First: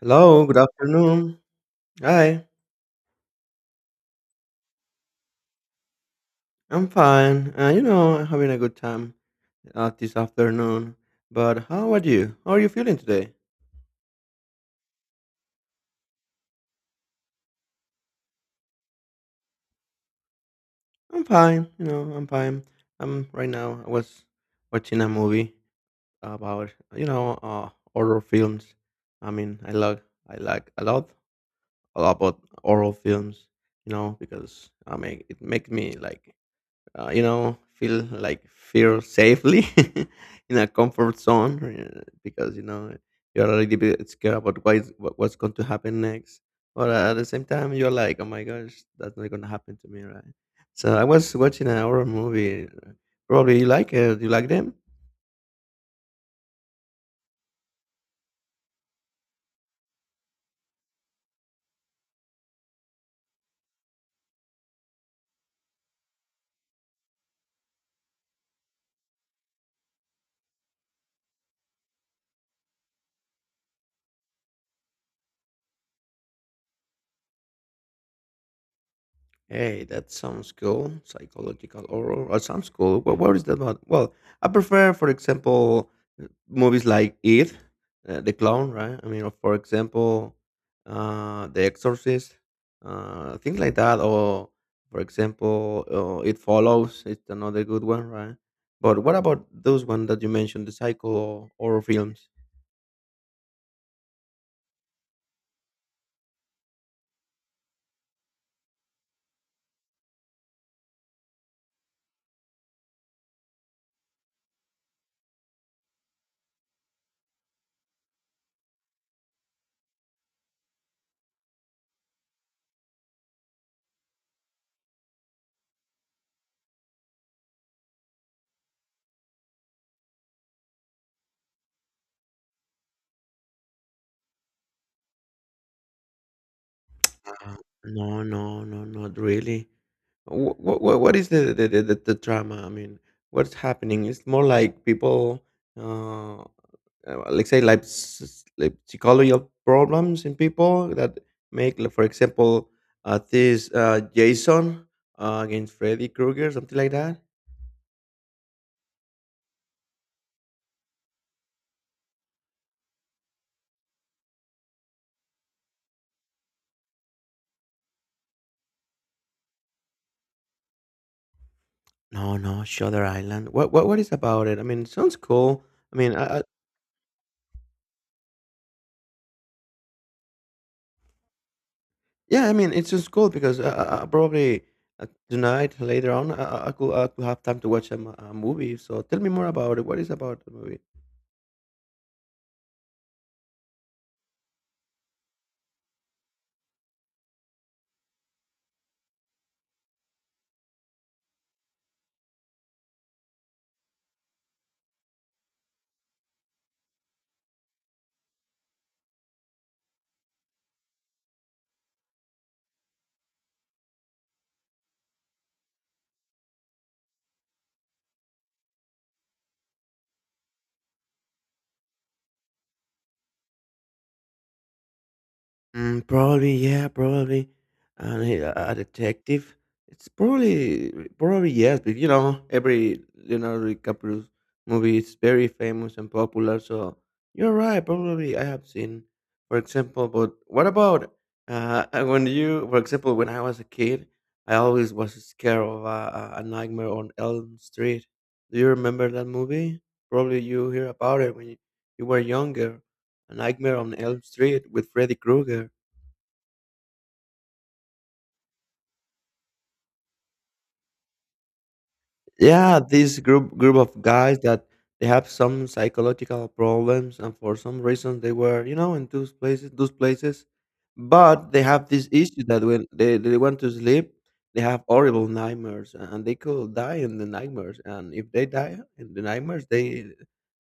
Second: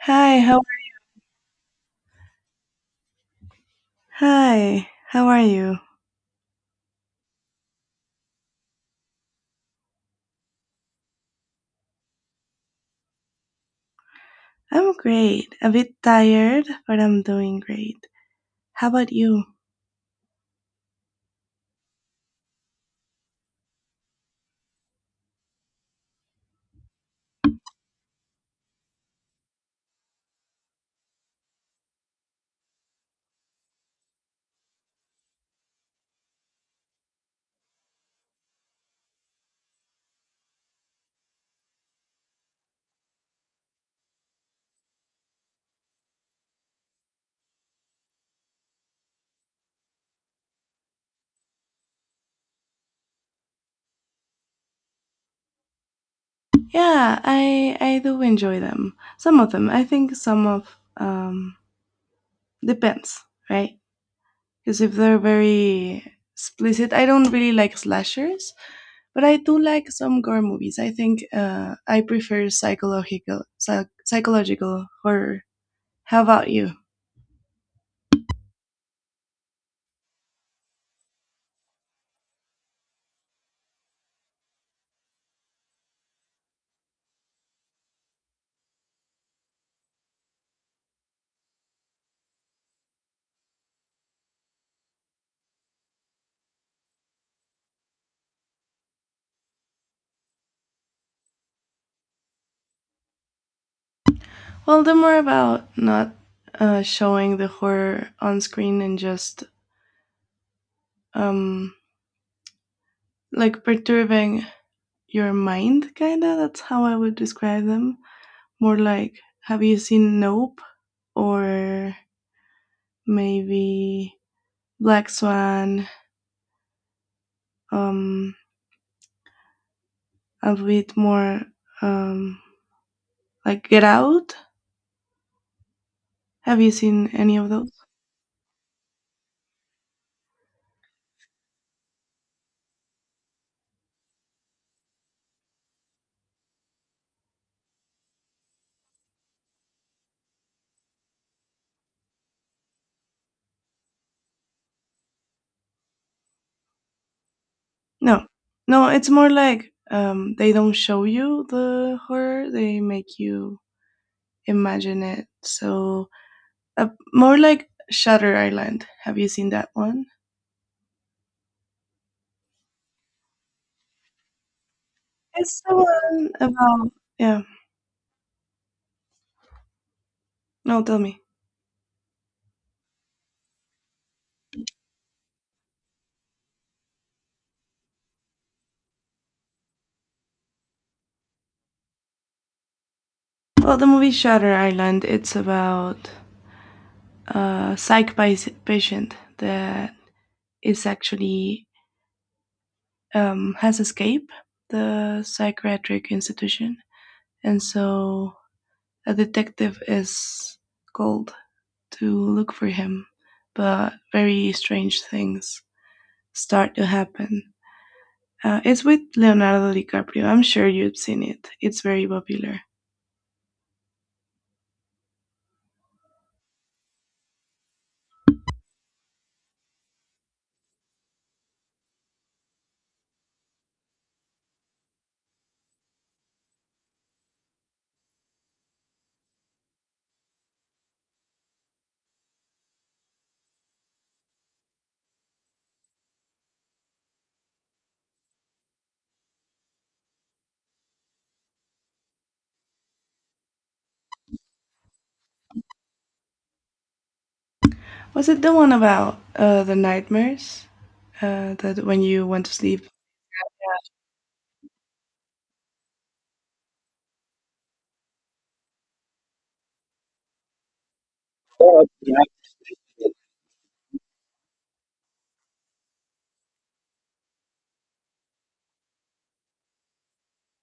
Hi, Hello, good how afternoon. Hi, hi, how are you? I'm fine. You know, I'm having a good time this afternoon. But how are you? How are you feeling today? I'm great. A bit tired, but I'm doing great. How about you? I'm fine. You know, I'm fine. I'm right now. I was watching a movie about horror films. I mean, I like a lot about horror films. You know, because I make it make me like feel like feel safely in a comfort zone because you know you're a little bit scared about what's going to happen next. But at the same time, you're like, oh my gosh, that's not going to happen to me, right? So I was watching an horror movie. Probably you like it. You like them? Yeah, I do enjoy them. Some of them. I think some of um depends, right? Because if they're very explicit, I don't really like slashers, but I do like some gore movies. I think I prefer psychological horror. How about you? Hey, that sounds cool. Psychological horror. Or sounds cool. Well, what is that about? Well, I prefer, for example, movies like It, The Clown, right? I mean, for example, The Exorcist, things like that. Or, for example, It Follows. It's another good one, right? But what about those one that you mentioned, the psycho horror films? Well, they're more about not showing the horror on screen and just um, like perturbing your mind, kinda. That's how I would describe them. More like, have you seen Nope or maybe Black Swan? Um, a bit more um, like Get Out. Have you seen any of Uh, those? no, no, no, not really. What is the drama? I mean, what's happening? It's more like people, uh, let's say, like psychological problems in people that make, like, for example, this Jason against Freddy Krueger, something like that. No, no. It's more like they don't show you the horror; they make you imagine it. So more like Shutter Island. Have you seen that one? No, no, Shutter Island. What is about it? I mean, it sounds It's cool. the I mean, one I, I about yeah. No, tell me. yeah, I mean, it's just cool because probably tonight later on I could have time to watch a movie. So tell me more about it. What is about the movie? Well, the movie Shutter Island. It's about a patient that is actually has escaped the psychiatric institution, and so a detective is called to look for him, but very strange things start to happen. It's with Leonardo DiCaprio. I'm sure you've seen it. It's very popular. Mm, probably, yeah, probably. And a detective. It's probably, probably yes. But you know, every Leonardo DiCaprio movie is very famous and popular. So you're right. Probably I have seen, for example. But what about when for example, when I was a kid, I always was scared of a nightmare on Elm Street. Do you remember that movie? Probably you hear about it you were younger. A Nightmare on Elm Street with Freddy Krueger. Was it the one about the nightmares? That when you want to Yeah, sleep? this group of guys that they have some psychological problems and for some reason they were you know in those places, but they have this Yeah. issue that when they want to sleep, they have horrible nightmares and they could die in the nightmares, and if they die in the nightmares they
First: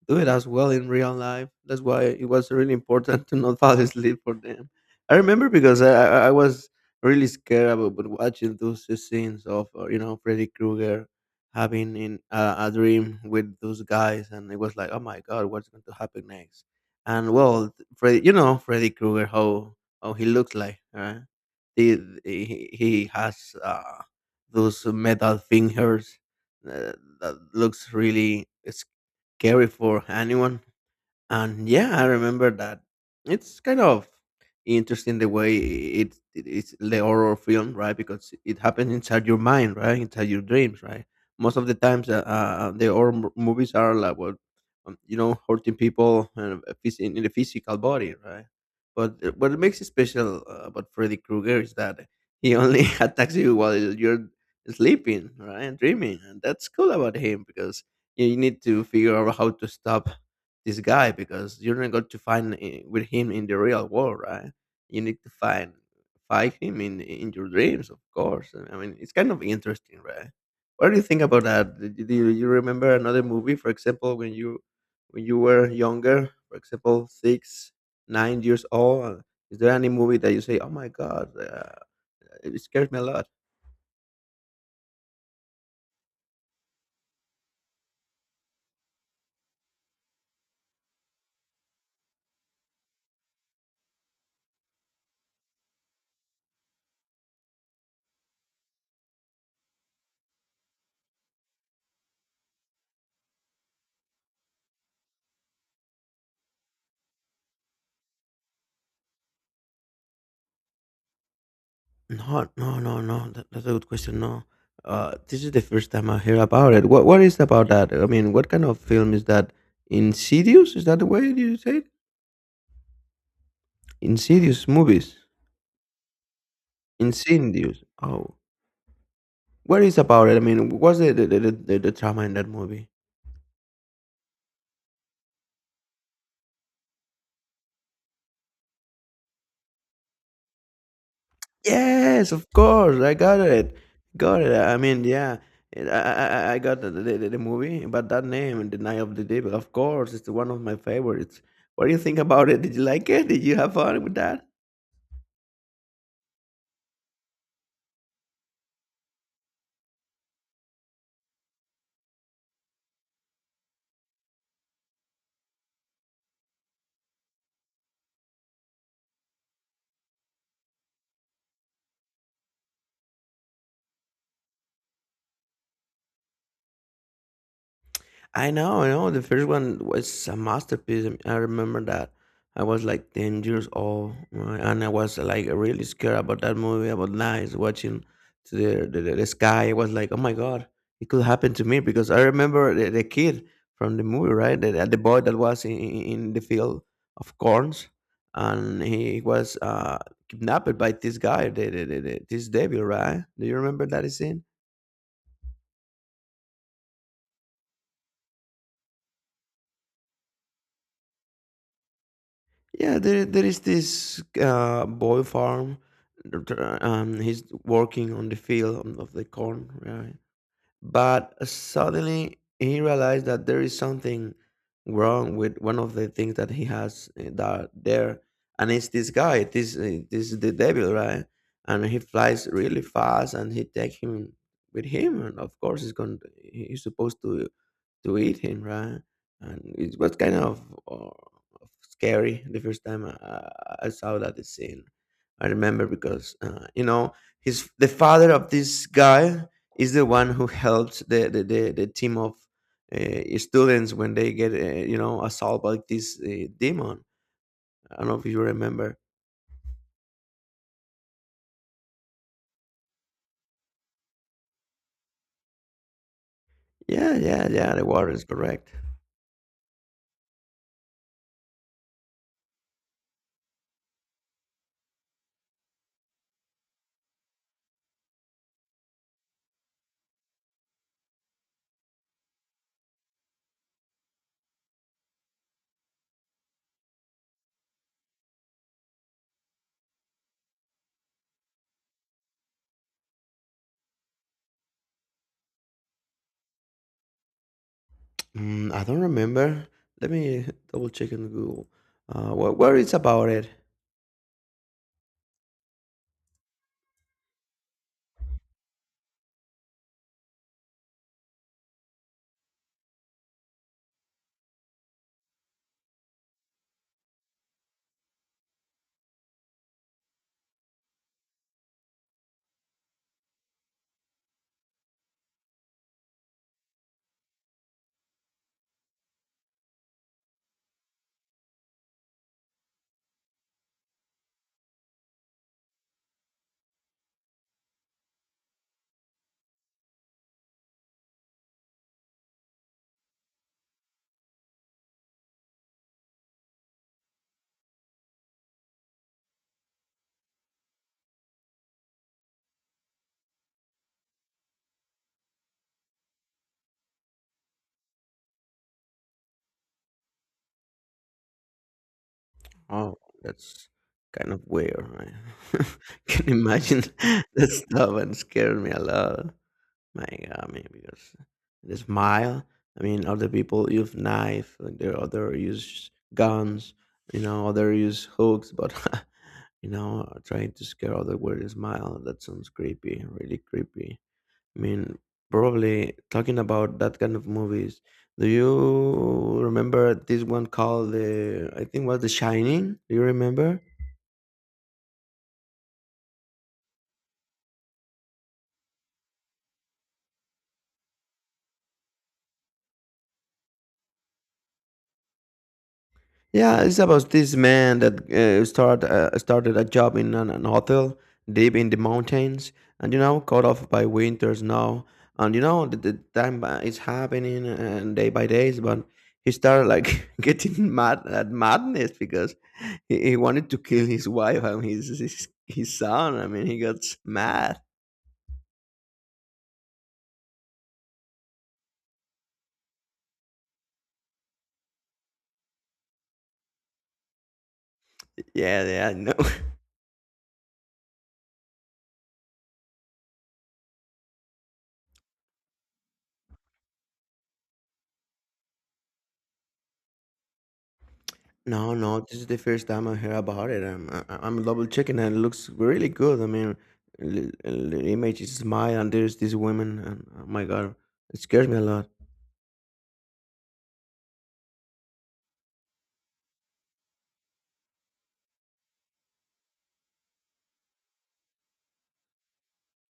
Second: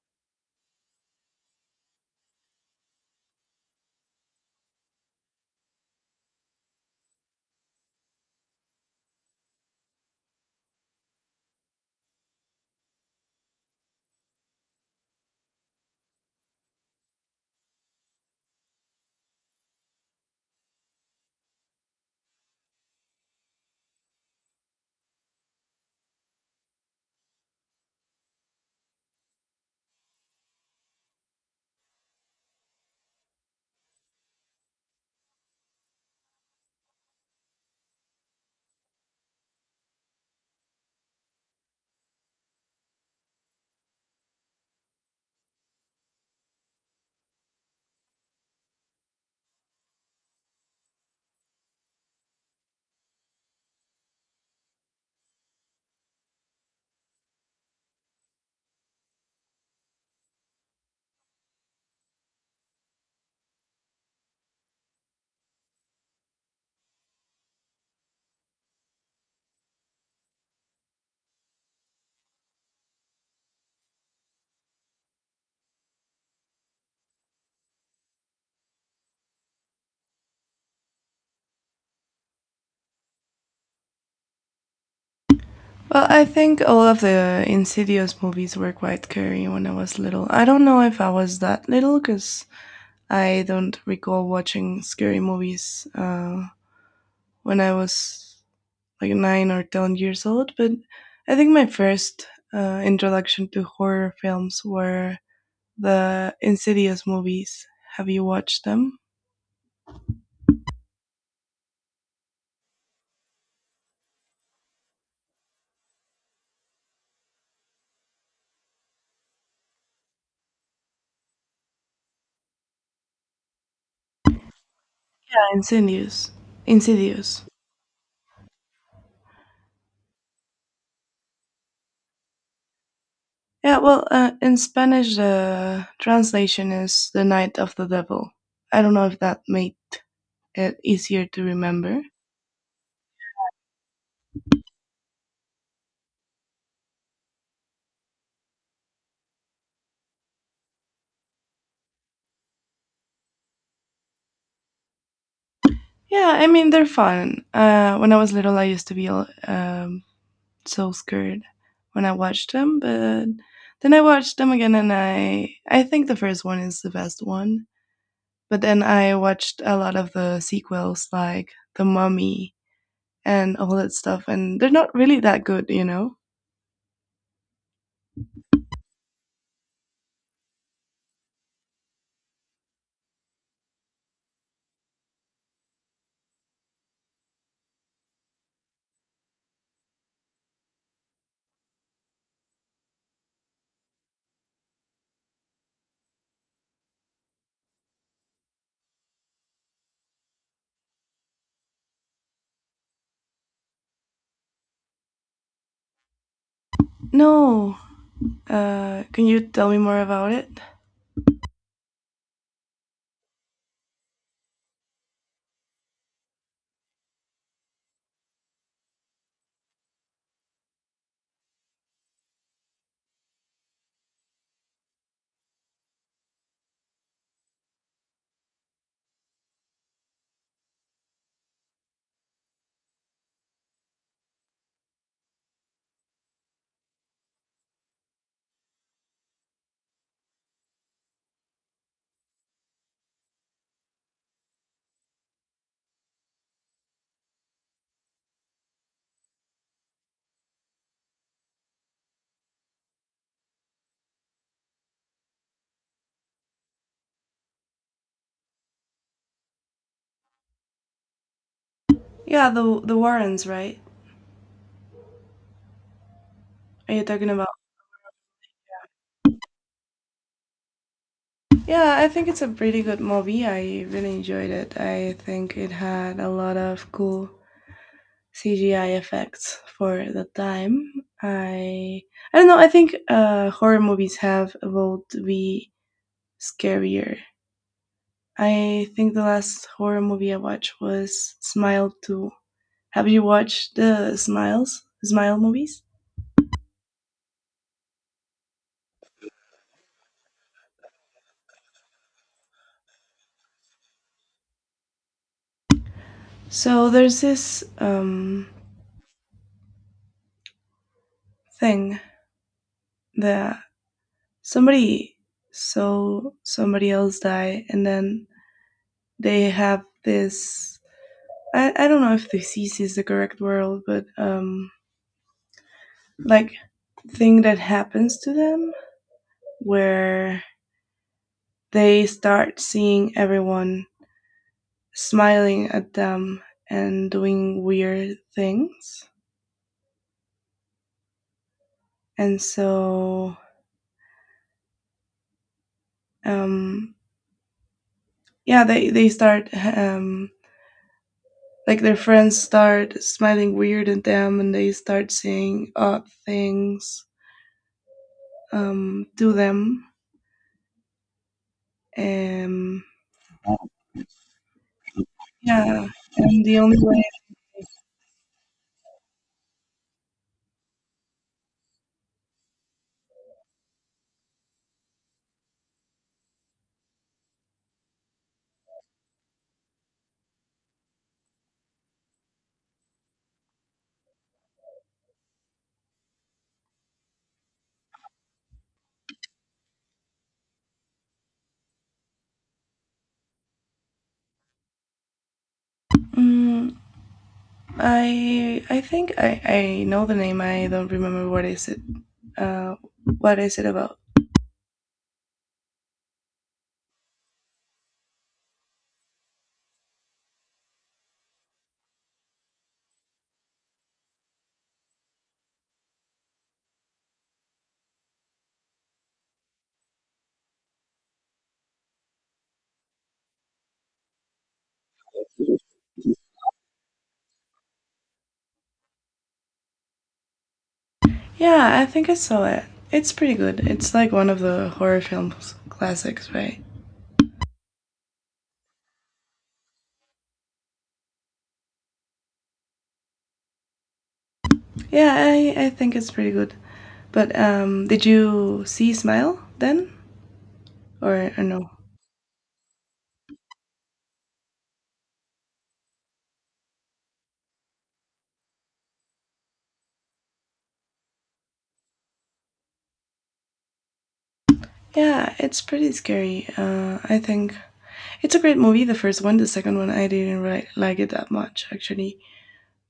do it as well in real life. That's why it was really important to not fall asleep for them. I was really scared about watching those scenes of you know Freddy Krueger having in a dream with those guys, and it was like, oh my god, what's going to happen next? And well, Freddy, you know Freddy Krueger, how he looks like, right? He he has those metal fingers uh, that looks really scary for anyone. And yeah, I remember that. It's kind of interesting the way it's the horror film, right? Because it happens inside your mind, right? Inside your dreams, right? Most of the times, the movies are like what you know, hurting people in the physical body, right? But what makes it special about Freddy Krueger is that he only attacks you while you're sleeping, right, and dreaming, and that's cool about him because you need to figure out how to stop this guy because you're not going to with him in the real world, right? You need to find him in your dreams, of course. I mean, it's kind of interesting, right? What do you think about that? Do you remember another movie, for example, when you were younger, for example, six, 9 years old? Is there any movie that you say, "Oh my God, it scares me a lot"? Well, I think all of the Insidious movies were quite scary when I was little. I don't know if I was that little because I don't recall watching scary movies when I was like 9 or 10 years old, but I think my first introduction to horror films were the Insidious movies. Have you watched them? No, no, no, no. That's a good question. No, this is the first time I hear about it. What is about that? I mean, what kind of film is that? Insidious? Is that the way you say it? Insidious movies. Insidious. Insidious. Insidious. Oh, what is about it? I mean, what's the trauma in that movie? Yeah, well, in Spanish, the translation is The Night of the Devil. I don't know if that made it easier to remember. Yes, of course. I got it. Got it. I mean, yeah. I I got the movie, but that name, The Night of the Devil, of course, it's one of my favorites. What do you think about it? Did you like it? Did you have fun with that? Yeah, I mean, they're fun. When I was little, I used to be so scared when I watched them, but then I watched them again, and I think the first one is the best one. But then I watched a lot of the sequels, like The Mummy and all that stuff, and they're not really that good, you know. I know, I know. The first one was a masterpiece. I mean, I remember that I was like 10 years old, right? And I was like really scared about that movie, about nights watching to the, the sky. I was like, oh my God, it could happen to me because I remember the kid from the movie, right? The boy that was in in the field of corns, and he was kidnapped by this guy, this devil, right? Do you remember that scene? No, can you tell me more about it? Yeah, there is this boy farm, he's working on the field of the corn, right? But suddenly he realized that there is something wrong with one of the things that he has and it's this guy, this is the devil, right? And he flies really fast, and he take him with him, and of course he's going. To, he's supposed to eat him, right? And it was kind of, uh, scary the first time I I saw that scene. I remember because you know he's the father of this guy is the one who helps the the team of students when they get you know assaulted by this demon. I don't know if you remember. Yeah, the Warrens, right? Are you Yeah, talking yeah, about? yeah. The water is correct. Yeah, I think it's a pretty good movie. I really enjoyed it. I think it had a lot of cool CGI effects for the time. I I don't know. I think horror movies have evolved to be scarier. I think the last horror movie I watched was Smile 2. Have you watched the Smiles, Smile movies? Mm, I don't remember. Let me double check in Google. Where it's about it? So there's this thing that somebody saw somebody else die, and then they have this. I don't know if disease is the correct word, but like thing that happens to them where they start seeing everyone smiling at them and doing weird things. And so um, yeah, they start like their friends start smiling weird at them and they start saying odd things to them and Oh, that's kind of weird. Right? yeah, Can you and the only imagine way, that stuff and scared me a lot. My God, I mean, because there's mile. I mean, other people use knife, and there other use guns, you know, other use hooks, but you know, trying to scare other with is mile. That sounds creepy, really creepy. I mean, probably talking about that kind of movies. Do you remember this one called the? I think was The Shining. Do you remember? mm, I think I know the name. I don't remember what is it uh what is it about? Yeah, it's about this man that started a job in an hotel deep in the mountains, and you know, caught off by winter snow, and you know, the time is happening and day by days, but he started like getting mad at madness because he wanted to kill his wife and his son. I mean, he got mad. Yeah, I think I saw it. It's pretty good. It's like one of the horror films classics, right? Yeah, yeah, no. Yeah, I think it's pretty good. But did you see Smile then, or no? No, no, this is the first time I hear about it. I'm double checking, and it looks really good. I mean, the image is smile, and there's this woman, and oh my God, it scares me a lot. Yeah, it's pretty scary. I think it's a great movie. The first one, the second one, I didn't like it that much actually.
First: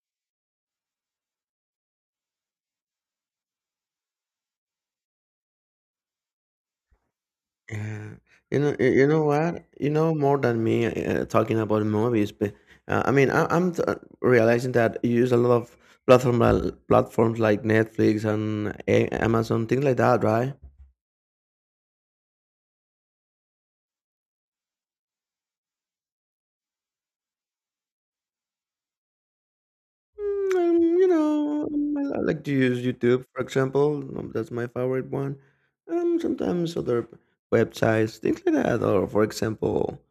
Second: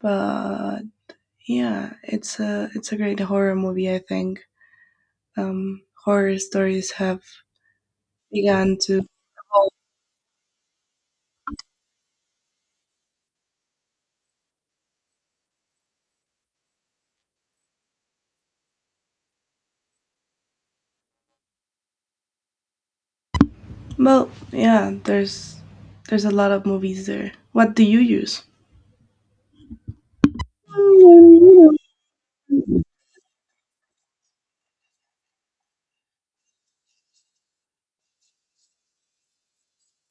But yeah, it's a great horror movie. I think horror stories have Yeah, you know, begun to. you know what? You know more than me talking about movies, but I mean, realizing that you use a lot of platforms like Netflix and Amazon, things like that, right? Well, yeah, there's a lot of movies there. What do you use? You know, I like to use YouTube, for example. That's my favorite one. Sometimes other websites, things like that, or for example,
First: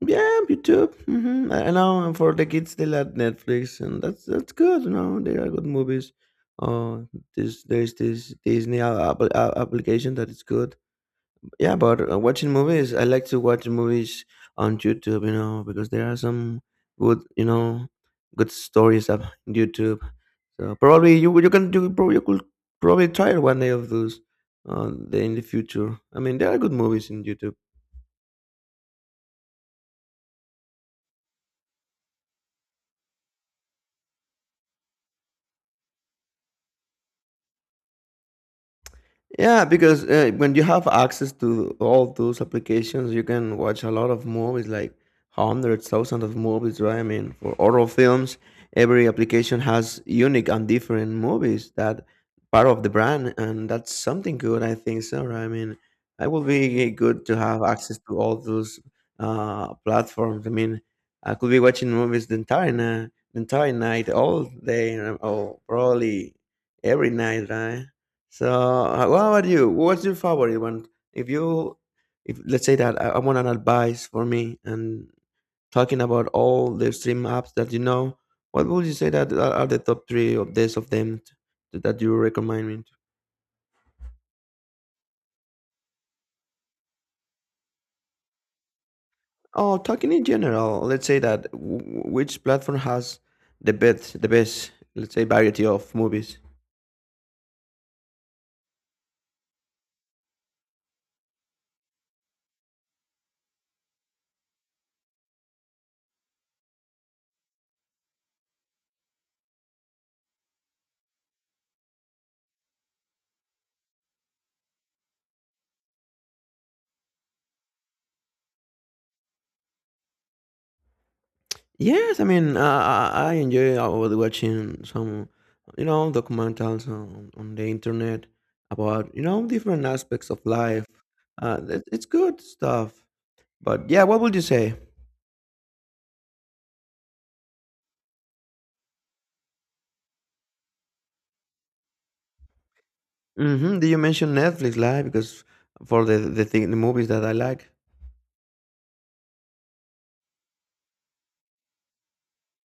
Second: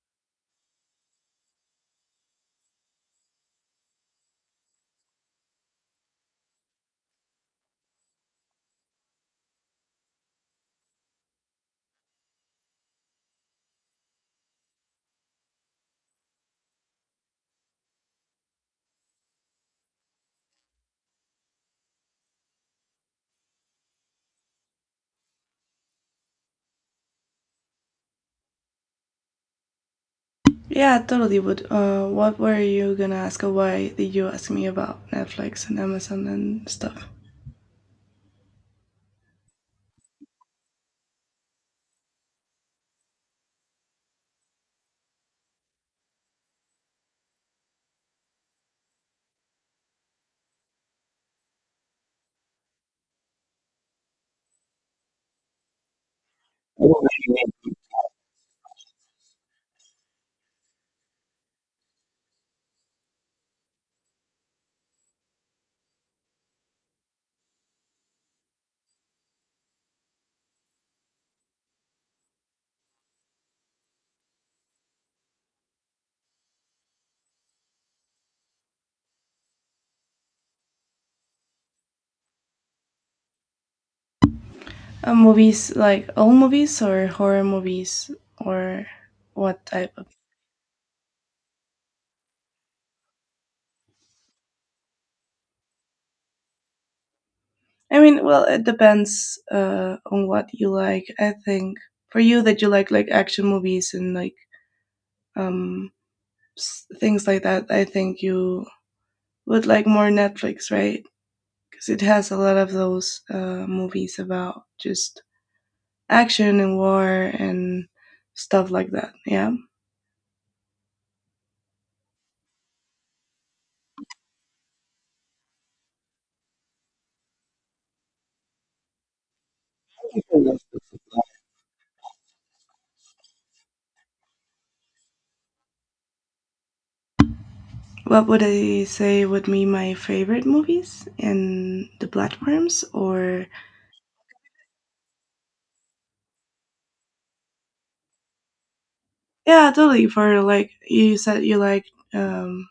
yeah, YouTube. Hmm, I know, and for the kids, they like Netflix, and that's good. You know, they are good movies. Uh, this there's this Disney application that is good. Yeah, but watching movies, I like to watch movies on YouTube. You know, because there are some good, you know, good stories up on YouTube, so probably you you can you probably could probably try one day of those in the future. I mean, there are good movies in YouTube. Yeah, totally. But what were you gonna ask? Or why did you ask me about Netflix and Amazon and stuff? Yeah, because when you have access to all those applications, you can watch a lot of movies, like hundreds, thousands of movies, right? I mean, for horror films, every application has unique and different movies that part of the brand, and that's something good, I think so, right? I mean, it would Uh, be good to have access to all those platforms. I mean, I could be watching movies the entire night, all day, or probably every night, right? So, what about you? What's your favorite one? If you, if let's say that I want an advice for me and talking about all the stream apps that you know, what would you say that are the top three of them that you recommend me? To? Movies, like all movies or horror movies or what Oh, type of? talking in general, let's say that which platform has the best, let's say, variety of movies. I mean, well, it depends on what you like. I think for you that you like action movies and like um things like that, I think you would like more Netflix, right? Because it has a lot of those movies about just action and war and stuff like that. Yeah. Yes, I mean, I enjoy about watching some, documentals on the internet about, different aspects of life. It's good stuff. But yeah, what would you say? What would I say would be my favorite movies in the platforms? Or Mm-hmm. Did you mention Netflix Live? Because for the thing, the movies that I like. yeah, totally. For like you said, you like um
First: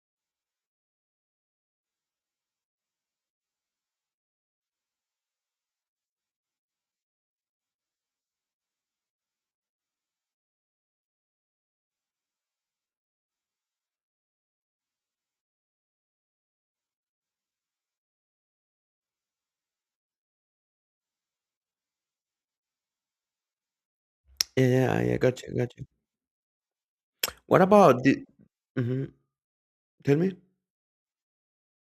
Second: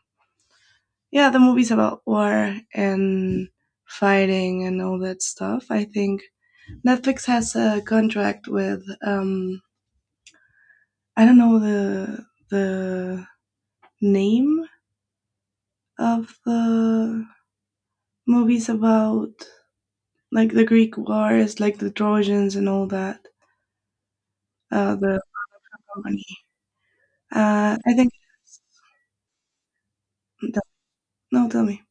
yeah the movies about war and fighting and all that stuff. I think Netflix has a contract with I don't know the the name of the movies about like the Greek wars, like the Trojans and all that. Yeah, yeah, yeah. The Gotcha, gotcha. company. What I about think. the? Mm-hmm. Tell me. No, no, tell me.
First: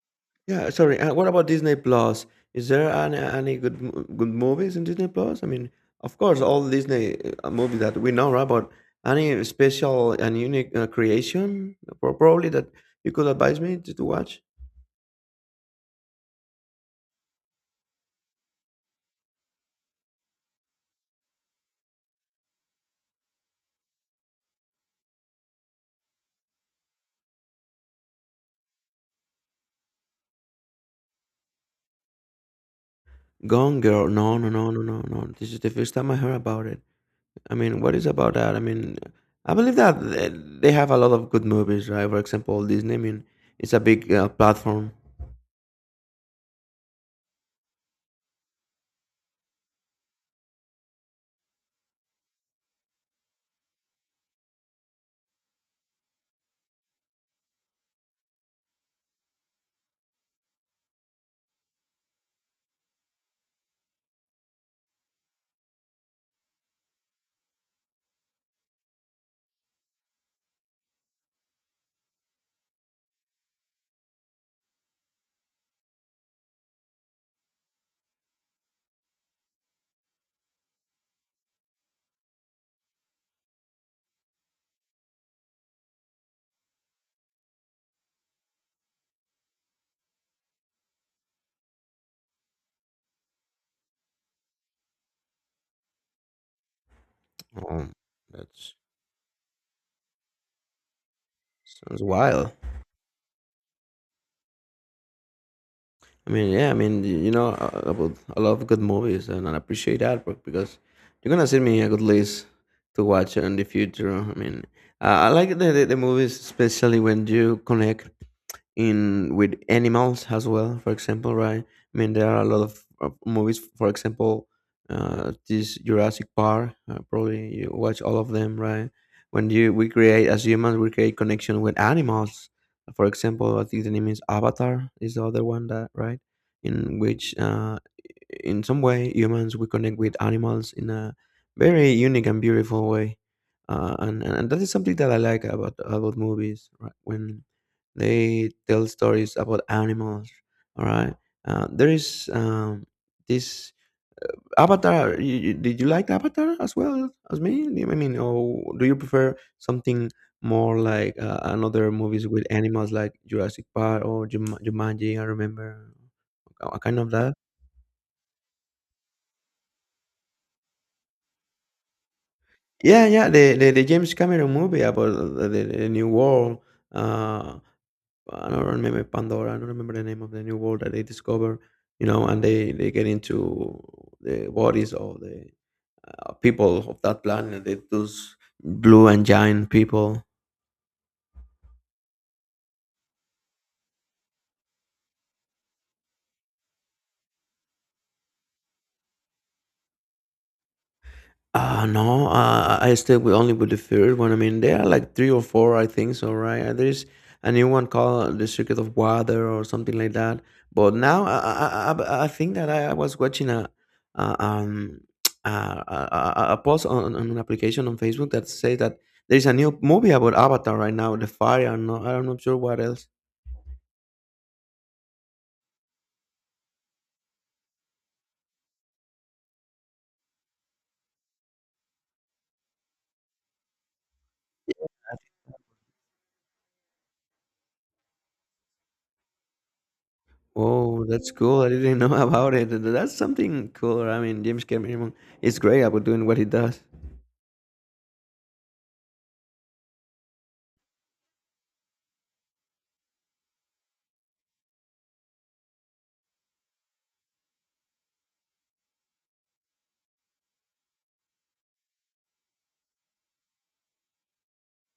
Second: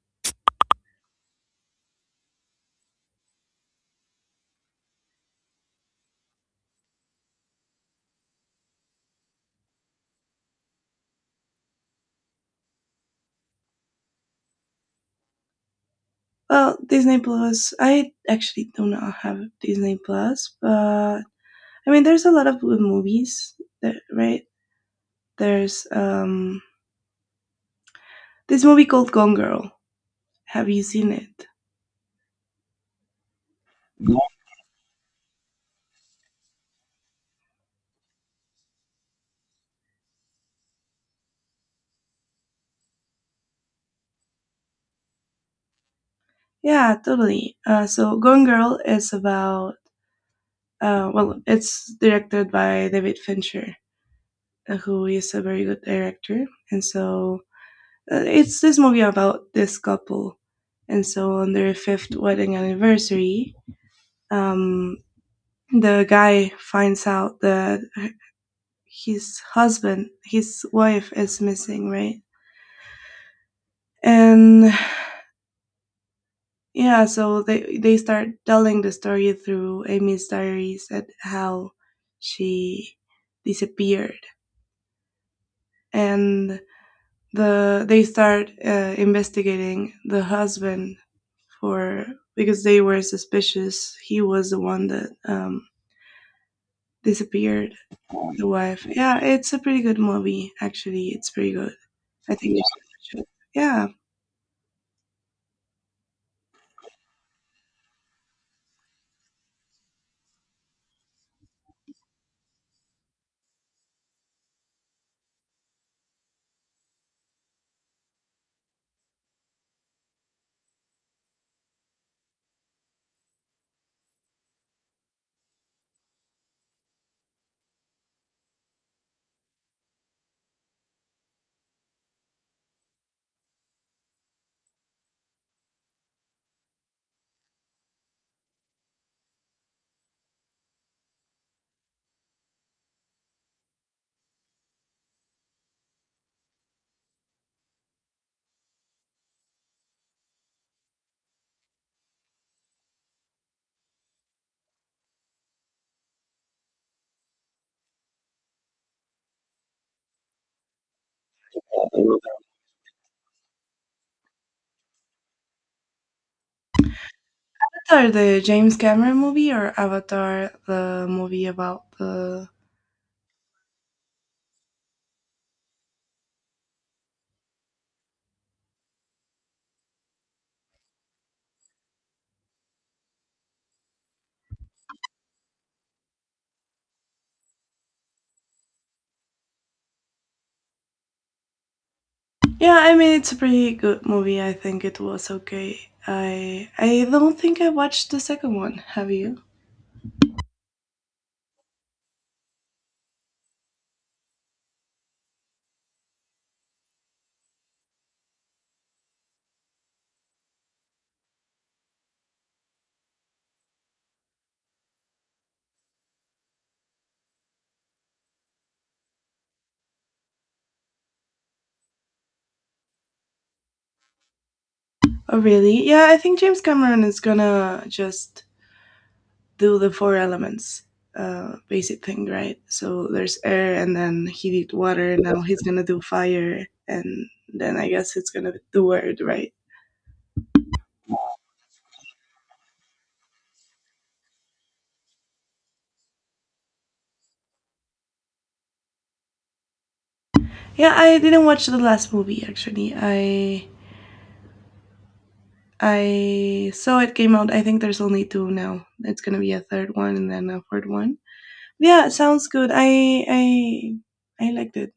Yeah, sorry. What about Disney Plus? Is there any good good movies in Disney Plus? I mean, of course, all Disney movies that we know, right? But any special and unique creation, probably that you could advise me to watch? Well, Disney Plus. I actually do not have Disney Plus, but I mean, there's a lot of good movies, there, right? There's this movie called Gone Girl. Have you seen it? Gone Girl. Yeah, No, no, no, no, no, no. This is the first time I heard about it. I mean, what is about that? I mean, I believe that they have a lot of good movies, right? For example, Disney. I mean, it's a big platform. yeah, totally. So Gone Girl is about well, it's directed by David Fincher, who is a very good director, and so it's this movie about this couple, and so on their fifth wedding anniversary, um, the guy finds out that his husband, his wife, is missing, right? And yeah, so they start telling the story through Amy's diaries at how she disappeared, and they start investigating the husband for because they were suspicious. He was the one that disappeared. Um, The that's wife. Yeah, it's a pretty good movie. Actually, it's pretty good. sounds I wild. think you should watch it. Yeah. I mean, yeah. I mean, you know, about a lot of good movies, and I appreciate that, bro, because you're gonna send me a good list to watch in the future. I mean, I like the movies, especially when you connect in with animals as well, for example, right? I mean, there are a lot of movies. For example, this Jurassic Park, probably you watch all of them, right? When you we create as humans, we create connection with animals. For example, I think the name is Avatar is the other one, that, right? In which, in some way, humans, we connect with animals in a very unique and beautiful way. And that is something that I like about movies, right? When they tell stories about animals. All right. There is, this Avatar. Did you like Avatar as well as me? I mean, or do you prefer something more like, another movies with animals, like Jurassic Park or Jumanji? I remember a kind of that. Avatar, the James Cameron movie, or Avatar, the movie about the. Yeah, yeah, the James Cameron movie about the new world. Uh, I don't remember Pandora. I don't remember the name of the new world that they discover. You know, and they get into the bodies of the people of that planet. Those blue and giant people. Yeah, I mean it's a pretty good movie. I think it was okay. I don't think I watched the second one. Have you? No, I stayed with only with the third one. I mean, there are like three or four, I think so, right? And there's a new one called The Circuit of Water or something like that. But now I think that I was watching a a post on an application on Facebook that says that there's a new movie about Avatar right now, The Fire. I'm not sure what else. Oh really? Yeah, I think James Cameron is gonna just do the four elements basic thing, right? So there's air, and then he did water. Now he's gonna do fire, and then I guess it's gonna do word, right? Oh, that's cool. I didn't know about it. That's something cool. I mean, James Cameron is great about doing what he does. Yeah, I didn't watch the last movie actually. I saw it came out. I think there's only two now. It's gonna be a third one and then a fourth one. Yeah, it sounds good. I liked it.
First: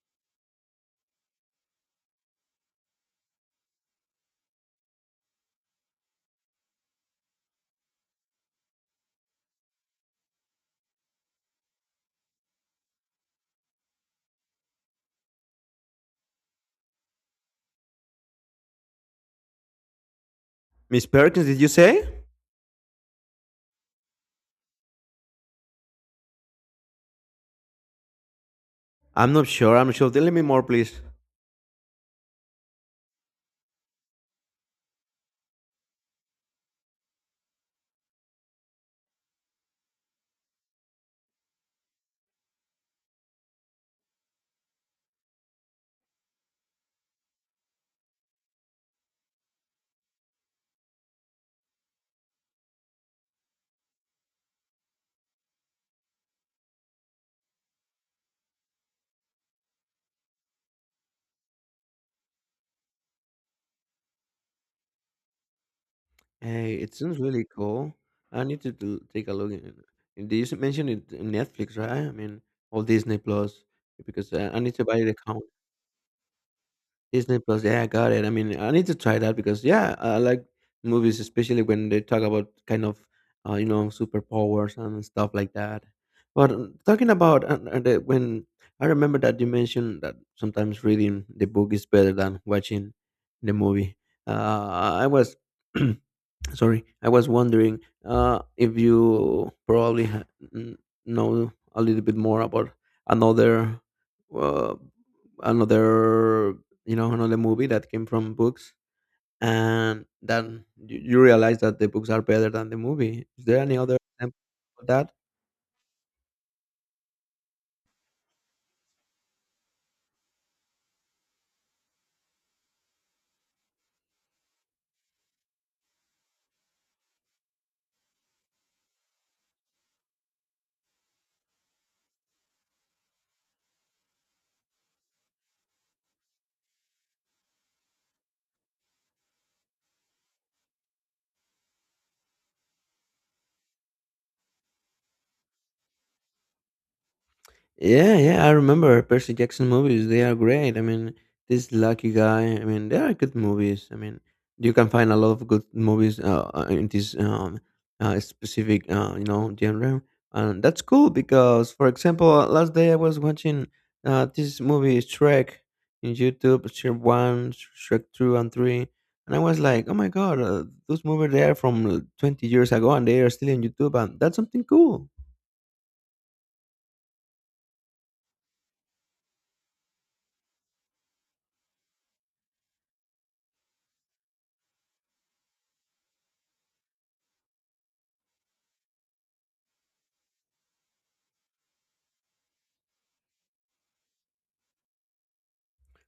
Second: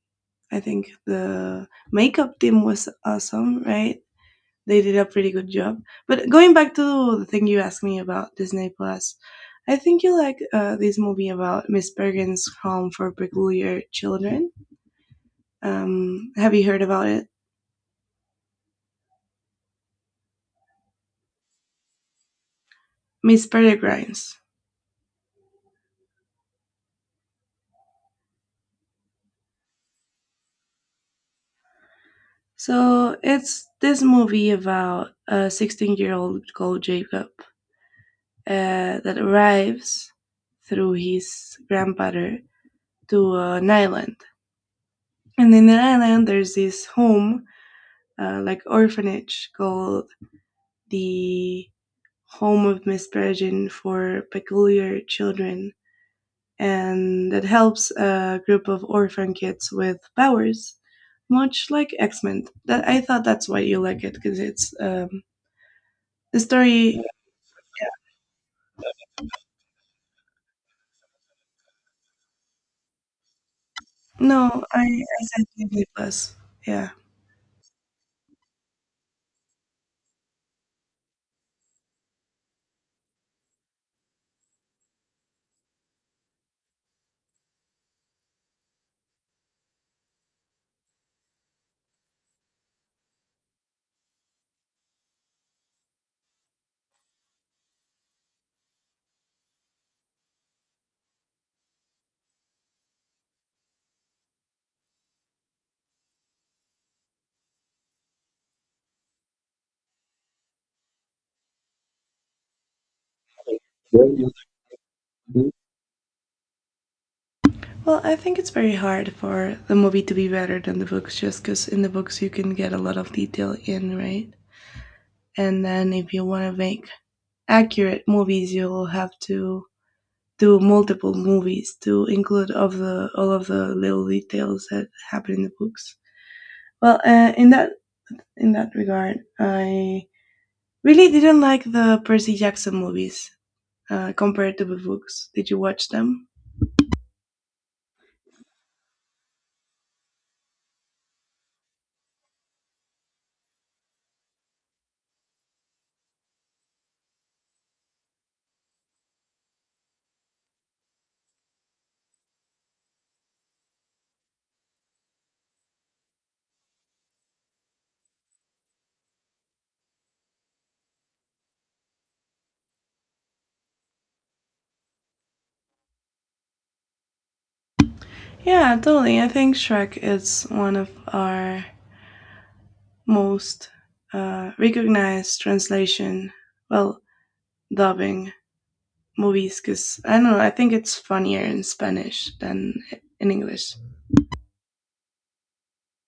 I think the makeup team was awesome, right? They did a pretty good job. But going back to the thing you asked me about Disney Plus, I think you like this movie about Miss Peregrine's Home for Peculiar Children. Have you heard about it? Miss Perkins, did you say? Miss Peregrine's. I'm not sure. I'm not sure. Tell me more, please. So it's this movie about a 16-year-old called Jacob that arrives through his grandfather to an island. And in the island, there's this home, like orphanage, called the home of Miss Peregrine for peculiar children, and that helps a group of orphan kids with powers, much like X Men. That I thought that's why you like it because it's the Hey, it story. sounds really cool. I need to take a look in it. Did you mention it in Netflix, right? I mean, or Disney Plus, because No, I need to buy the I said account. Disney Plus. Yeah. Disney Plus. Yeah, I got it. I mean, I need to try that because, yeah, I like movies, especially when they talk about kind of superpowers and stuff like that. But talking about when I remember that you mentioned that sometimes reading the book is better than watching the movie. Uh, I was Sorry, I was wondering, if you probably n- know a little bit more about another, uh, another, another movie that came from books, and then you realize that the books are better than the movie. Is there any other Yeah, you example of that? should. Well, I think it's very hard for the movie to be better than the books, just because in the books you can get a lot of detail in, right? And then if you want to make accurate movies, you'll have to do multiple movies to include of the all of the little details that happen in the books. Well, in that regard, I really didn't like the Percy Jackson movies compared to the books. Did you watch them? Yeah, yeah, I remember Percy Jackson movies. They are great. I mean, this Lucky Guy. I mean, they are good movies. I mean, you can find a lot of good movies in this specific, genre, and that's cool because, for example, last day I was watching this movie Shrek in YouTube, Shrek One, Shrek Two, and Three, and I was like, oh my god, those movies, they are from 20 years ago, and they are still in YouTube, and that's something cool. Yeah, totally. I think Shrek is one of our most recognized translation, well, dubbing movies because I don't know. I think it's funnier in Spanish than in English.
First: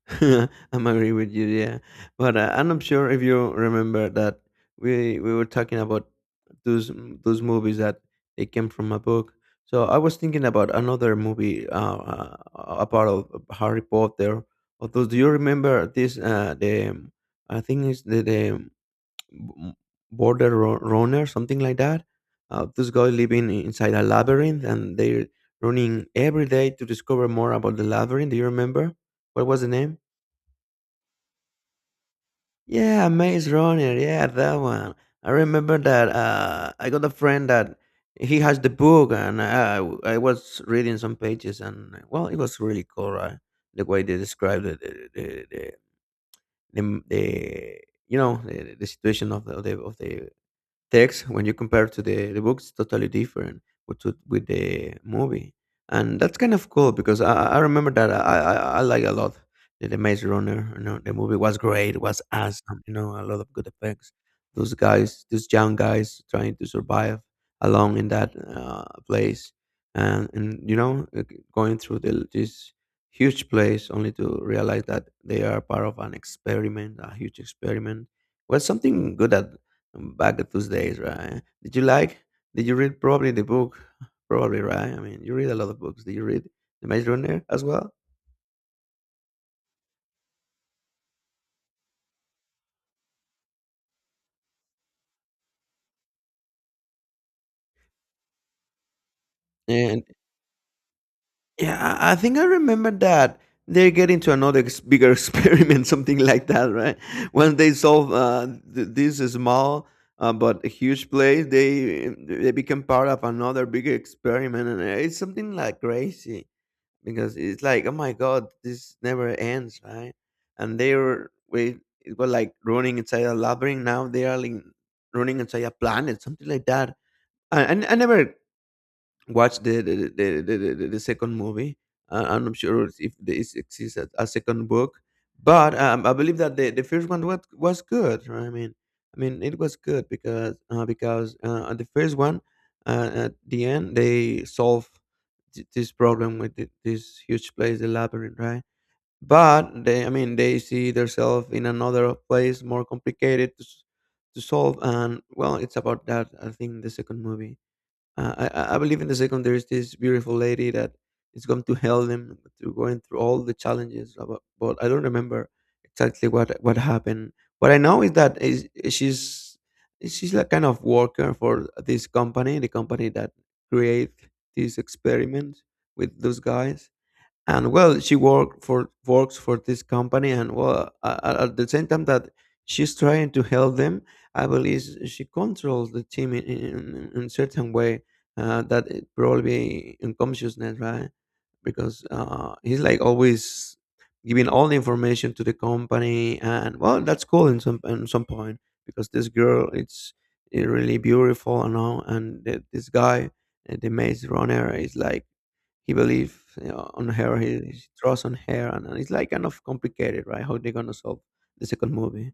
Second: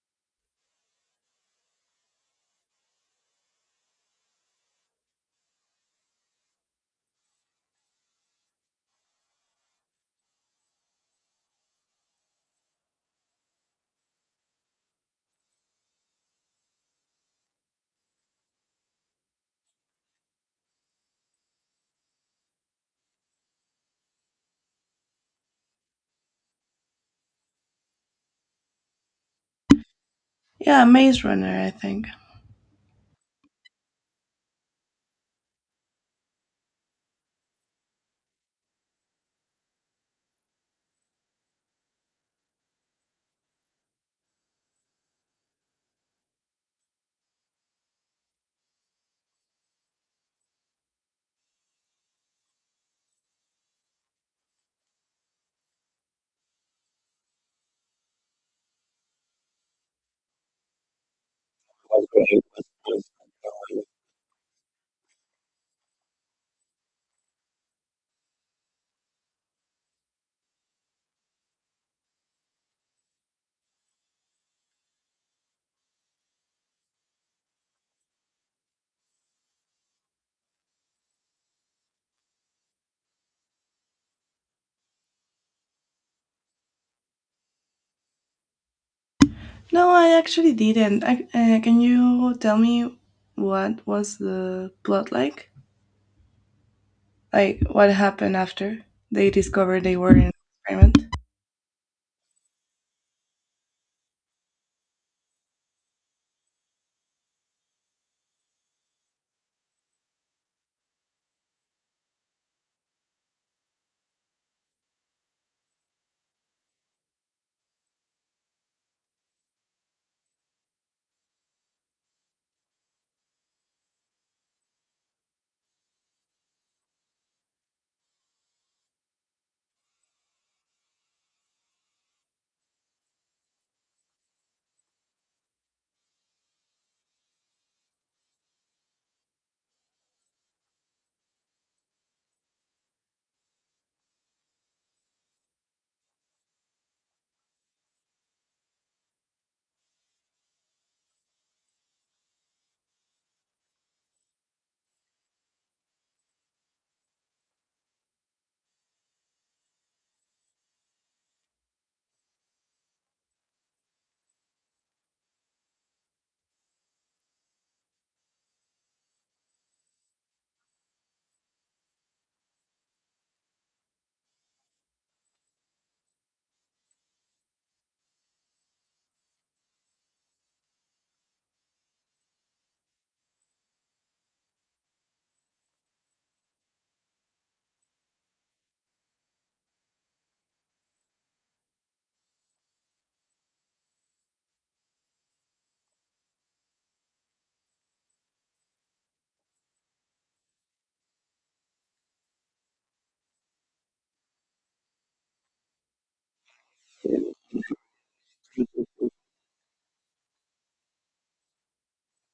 I'm agree with you, yeah. But I'm not sure if you remember that we were talking about those those movies that they came from a book. So I was thinking about another movie, about of Harry Potter. Although, do you remember this? The I think it's the b- border runner, something like that. Those guys living inside a labyrinth, and they're running every day to discover more about the labyrinth. Do you remember what was the name? Yeah, Maze Runner. I think. Yeah, Maze Runner. Yeah, that one. I remember that. I got a friend that he has the book, and I was reading some pages, and, well, it was really cool, right? The way they described the situation of the text. When you compare to the books, totally different with the movie. And that's kind of cool because, I remember that I like a lot the Maze Runner. The movie was great, was awesome. A lot of good effects. Those young guys, trying to survive along in that place, and, like, going through this huge place, only to realize that they are part of an experiment a huge experiment. Was something good that back at those days, right? Did you like? Did you read probably the book? Probably, right? I mean, you read a lot of books. Did you read The Maze Runner as well? No, I actually didn't. Can you tell me what was the plot like? Like, what happened after they discovered they And, were in an experiment? yeah, I think I remember that they get into another bigger experiment, something like that, right? Once they solve, this small, but a huge place, they become part of another big experiment, and it's something like crazy. Because it's like, oh my god, this never ends, right? And they were we it was like running inside a labyrinth. Now they are like running inside a planet, something like that. I never watch the second movie. I'm not sure if there exists a second book, but I believe that the first one was good, right? I mean, it was good because, on the first one, at the end, they solve this problem with this huge place, the labyrinth, right? But they, I mean, they see themselves in another place, more complicated to solve, and, well, it's about that. I think the second movie. I believe, in the second, there's this beautiful lady that is going to help them through going through all the challenges. But I don't remember exactly what happened. What I know is that is she's she's like kind of worker for this company, the company that create these experiments with those guys. And, well, she works for this company, and, well, at the same time that she's trying to help them, I believe she controls the team in certain way, that it probably unconsciousness, right? Because, he's like always giving all the information to the company. And, well, that's cool in some point, because this girl, it's, really beautiful and all, and this guy, the Maze Runner, is like, he believes, on her. He trusts on her, and it's like kind of complicated, right? How they're gonna solve the second movie?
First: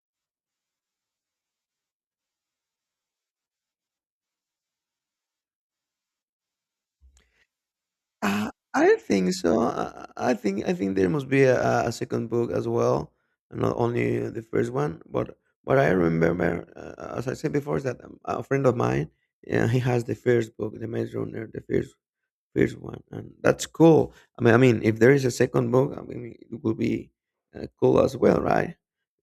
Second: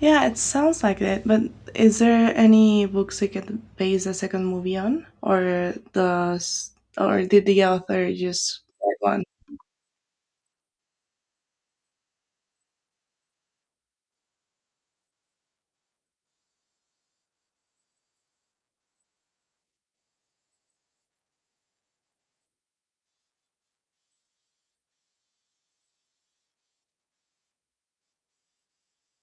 Yeah, it sounds like it, but is there any books they could base the second movie on? Or or did the author just I pick don't one? think so. I think there must be a second book as well, and not only the first one. But what I remember, as I said before, is that a friend of mine, yeah, he has the first book, The Maze Runner, the first one, and that's cool. I mean, if there is a second book, I mean, it will be cool as well, right?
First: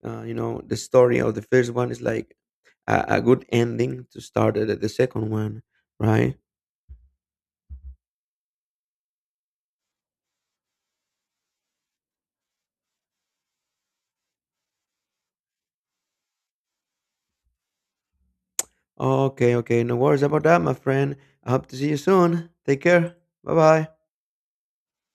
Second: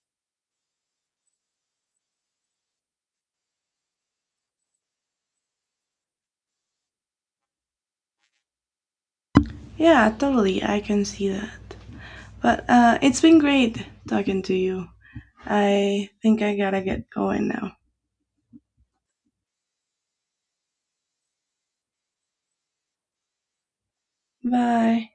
The story of the first one is like a good ending to start the second one, right? Yeah, totally. I can see that. But it's been great talking to you. I think I gotta get going now. Okay, okay, no worries about that, my friend. I hope to see you soon. Take care. Bye bye. Bye.